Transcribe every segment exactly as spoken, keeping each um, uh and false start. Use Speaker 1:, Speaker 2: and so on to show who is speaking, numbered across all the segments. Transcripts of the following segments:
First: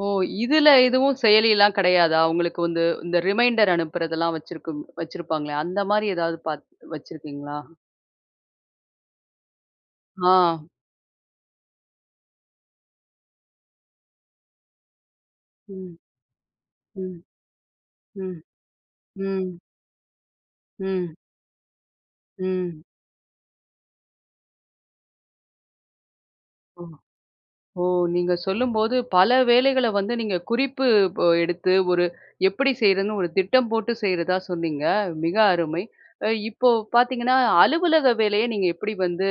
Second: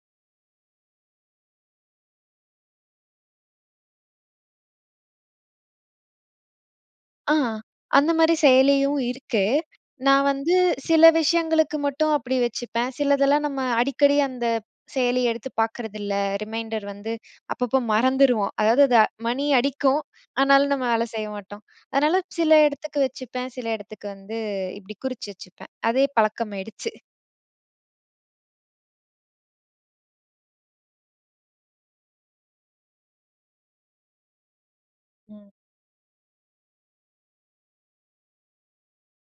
Speaker 1: ஓ! இதில எதுவும் செயலிலாம் கிடையாதா? உங்களுக்கு வந்து இந்த ரிமைண்டர் அனுப்புறதெல்லாம் வச்சிருக்கும் வச்சிருப்பாங்களே அந்த மாரி ஏதாவது பாத்
Speaker 2: ஆ,
Speaker 1: வச்சிருக்கீங்களா?
Speaker 2: அந்த மாரி செயலியும் இருக்கு. நான் வந்து,
Speaker 1: ஆ.
Speaker 2: சில விஷயங்களுக்கு மட்டும் அப்படி வச்சுப்பேன். சிலதெல்லாம் நம்ம அடிக்கடி அந்த செயலி எடுத்து
Speaker 1: ம்.
Speaker 2: பாக்குறதில்ல. ரிமைண்டர் வந்து
Speaker 1: ம்.
Speaker 2: அப்பப்போ
Speaker 1: ம்.
Speaker 2: மறந்துருவோம். அதாவது த மணி
Speaker 1: ம்.
Speaker 2: அடிக்கும். ஆனாலும் நம்ம வேலை
Speaker 1: ம்.
Speaker 2: செய்ய மாட்டோம். அதனால சில
Speaker 1: ம்.
Speaker 2: இடத்துக்கு வச்சுப்பேன். சில இடத்துக்கு வந்து இப்டி குறிச்சு வச்சுப்பேன். அதே
Speaker 1: ஓ,
Speaker 2: பழக்கமாயிடுச்சு.
Speaker 1: ஓ! நீங்க சொல்லும்போது பல வேலைகள வந்து நீங்க குறிப்பு ப எடுத்து ஒரு எப்படி செய்றதுன்னு ஒரு திட்டம் போட்டு செய்றதா சொன்னீங்க. மிக
Speaker 2: ம்.
Speaker 1: அருமை. இப்போ பாத்தீங்கன்னா, அலுவலக வேலையை அ நீங்க எப்படி வந்து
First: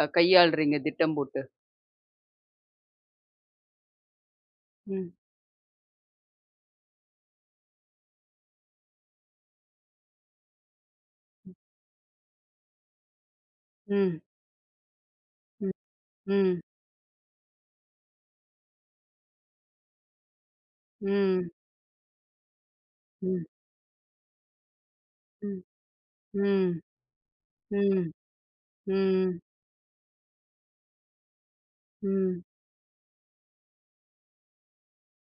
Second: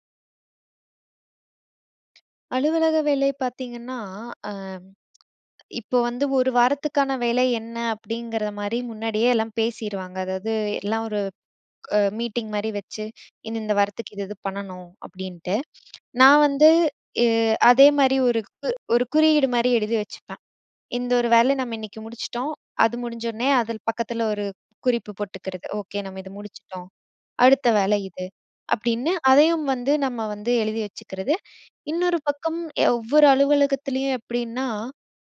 Speaker 1: அ கையாளுறீங்க திட்டம் போட்டு?
Speaker 2: அலுவலக வேலை பார்த்தீங்கன்னா ஆ.
Speaker 1: ம்.
Speaker 2: இப்போ வந்து ஒரு வாரத்துக்கான வேலை என்ன அப்டிங்கிற மாதிரி முன்னாடியே எல்லாம் பேசிருவாங்க. அதாவது எல்லாம் ஒரு
Speaker 1: ம்.
Speaker 2: அ மீட்டிங் மாரி வச்சு, "இந்த இந்த வாரத்துக்கு
Speaker 1: ம்.
Speaker 2: இது இது பண்ணணும்" அப்டின்ட்டு
Speaker 1: ம்.
Speaker 2: நான்
Speaker 1: ம்.
Speaker 2: வந்து எ அதே மாரி ஒரு கு ஒரு குறியீடு மாரி எழுதி வச்சுப்பேன். இந்த ஒரு
Speaker 1: ம்.
Speaker 2: வேலை நம்ம இன்னைக்கு முடிச்சுட்டோம். அது முடிஞ்ச
Speaker 1: ம்.
Speaker 2: உடனே, அதில பக்கத்தில ஒரு குறிப்பு
Speaker 1: ம்,
Speaker 2: போட்டுக்கறது. "ஓகே நம்ம இத
Speaker 1: ம்,
Speaker 2: முடிச்சுட்டோம். அடுத்த வேலை
Speaker 1: ம்,
Speaker 2: இது" அப்டின்னு
Speaker 1: ம்.
Speaker 2: அதையும் வந்து நம்ம வந்து எழுதி வச்சுக்கிறது, இன்னொரு
Speaker 1: ம்.
Speaker 2: பக்கம் ஒவ்வொரு அலுவலகத்திலேயும் எப்படின்னா,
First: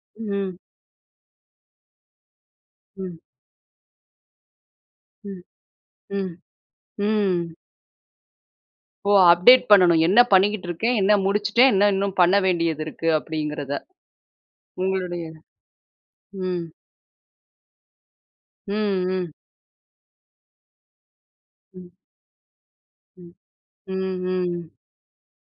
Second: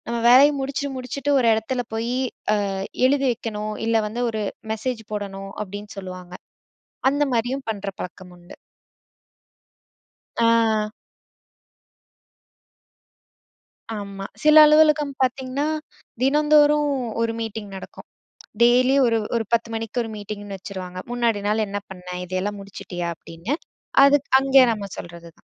Speaker 2: நம்ம வேலையை
Speaker 1: ம்.
Speaker 2: முடிச்சுட்டு முடிச்சுட்டு ஒரு எடத்துல போயி அ
Speaker 1: ம்.
Speaker 2: எழுதி வைக்கணும். இல்ல வந்து ஒரு மெசேஜ்
Speaker 1: ம்
Speaker 2: போடணும், அப்டின்னு
Speaker 1: ம்
Speaker 2: சொல்லுவாங்க. அந்த
Speaker 1: ம்.
Speaker 2: மாரியும் பண்ற பழக்கம் உண்டு.
Speaker 1: ஓ, அப்டேட் பண்ணனும் என்ன பண்ணிக்கிட்டு
Speaker 2: ஆ.
Speaker 1: இருக்கேன், என்ன முடிச்சிட்டேன், என்ன இன்னும் பண்ண வேண்டியது இருக்கு? அப்படிங்கறத.
Speaker 2: ஆமா. சில அலுவலகம்
Speaker 1: உங்களுடைய
Speaker 2: பாத்தீங்கன்னா,
Speaker 1: ம்.
Speaker 2: தினந்தோறும் ஒரு மீட்டிங் நடக்கும். டெய்லியும்
Speaker 1: ம்,
Speaker 2: ஒரு
Speaker 1: ம்.
Speaker 2: ஒரு பத்து மணிக்கு ஒரு மீட்டிங்ன்னு வச்சுருவாங்க. "முன்னாடி நாள் என்ன
Speaker 1: ம்.
Speaker 2: பண்ண? இதையெல்லாம் முடிச்சிட்டியா?"
Speaker 1: ம்.
Speaker 2: அப்டின்னு.
Speaker 1: ம்,
Speaker 2: அது க் அங்கே
Speaker 1: ம்.
Speaker 2: நம்ம சொல்றது தான்.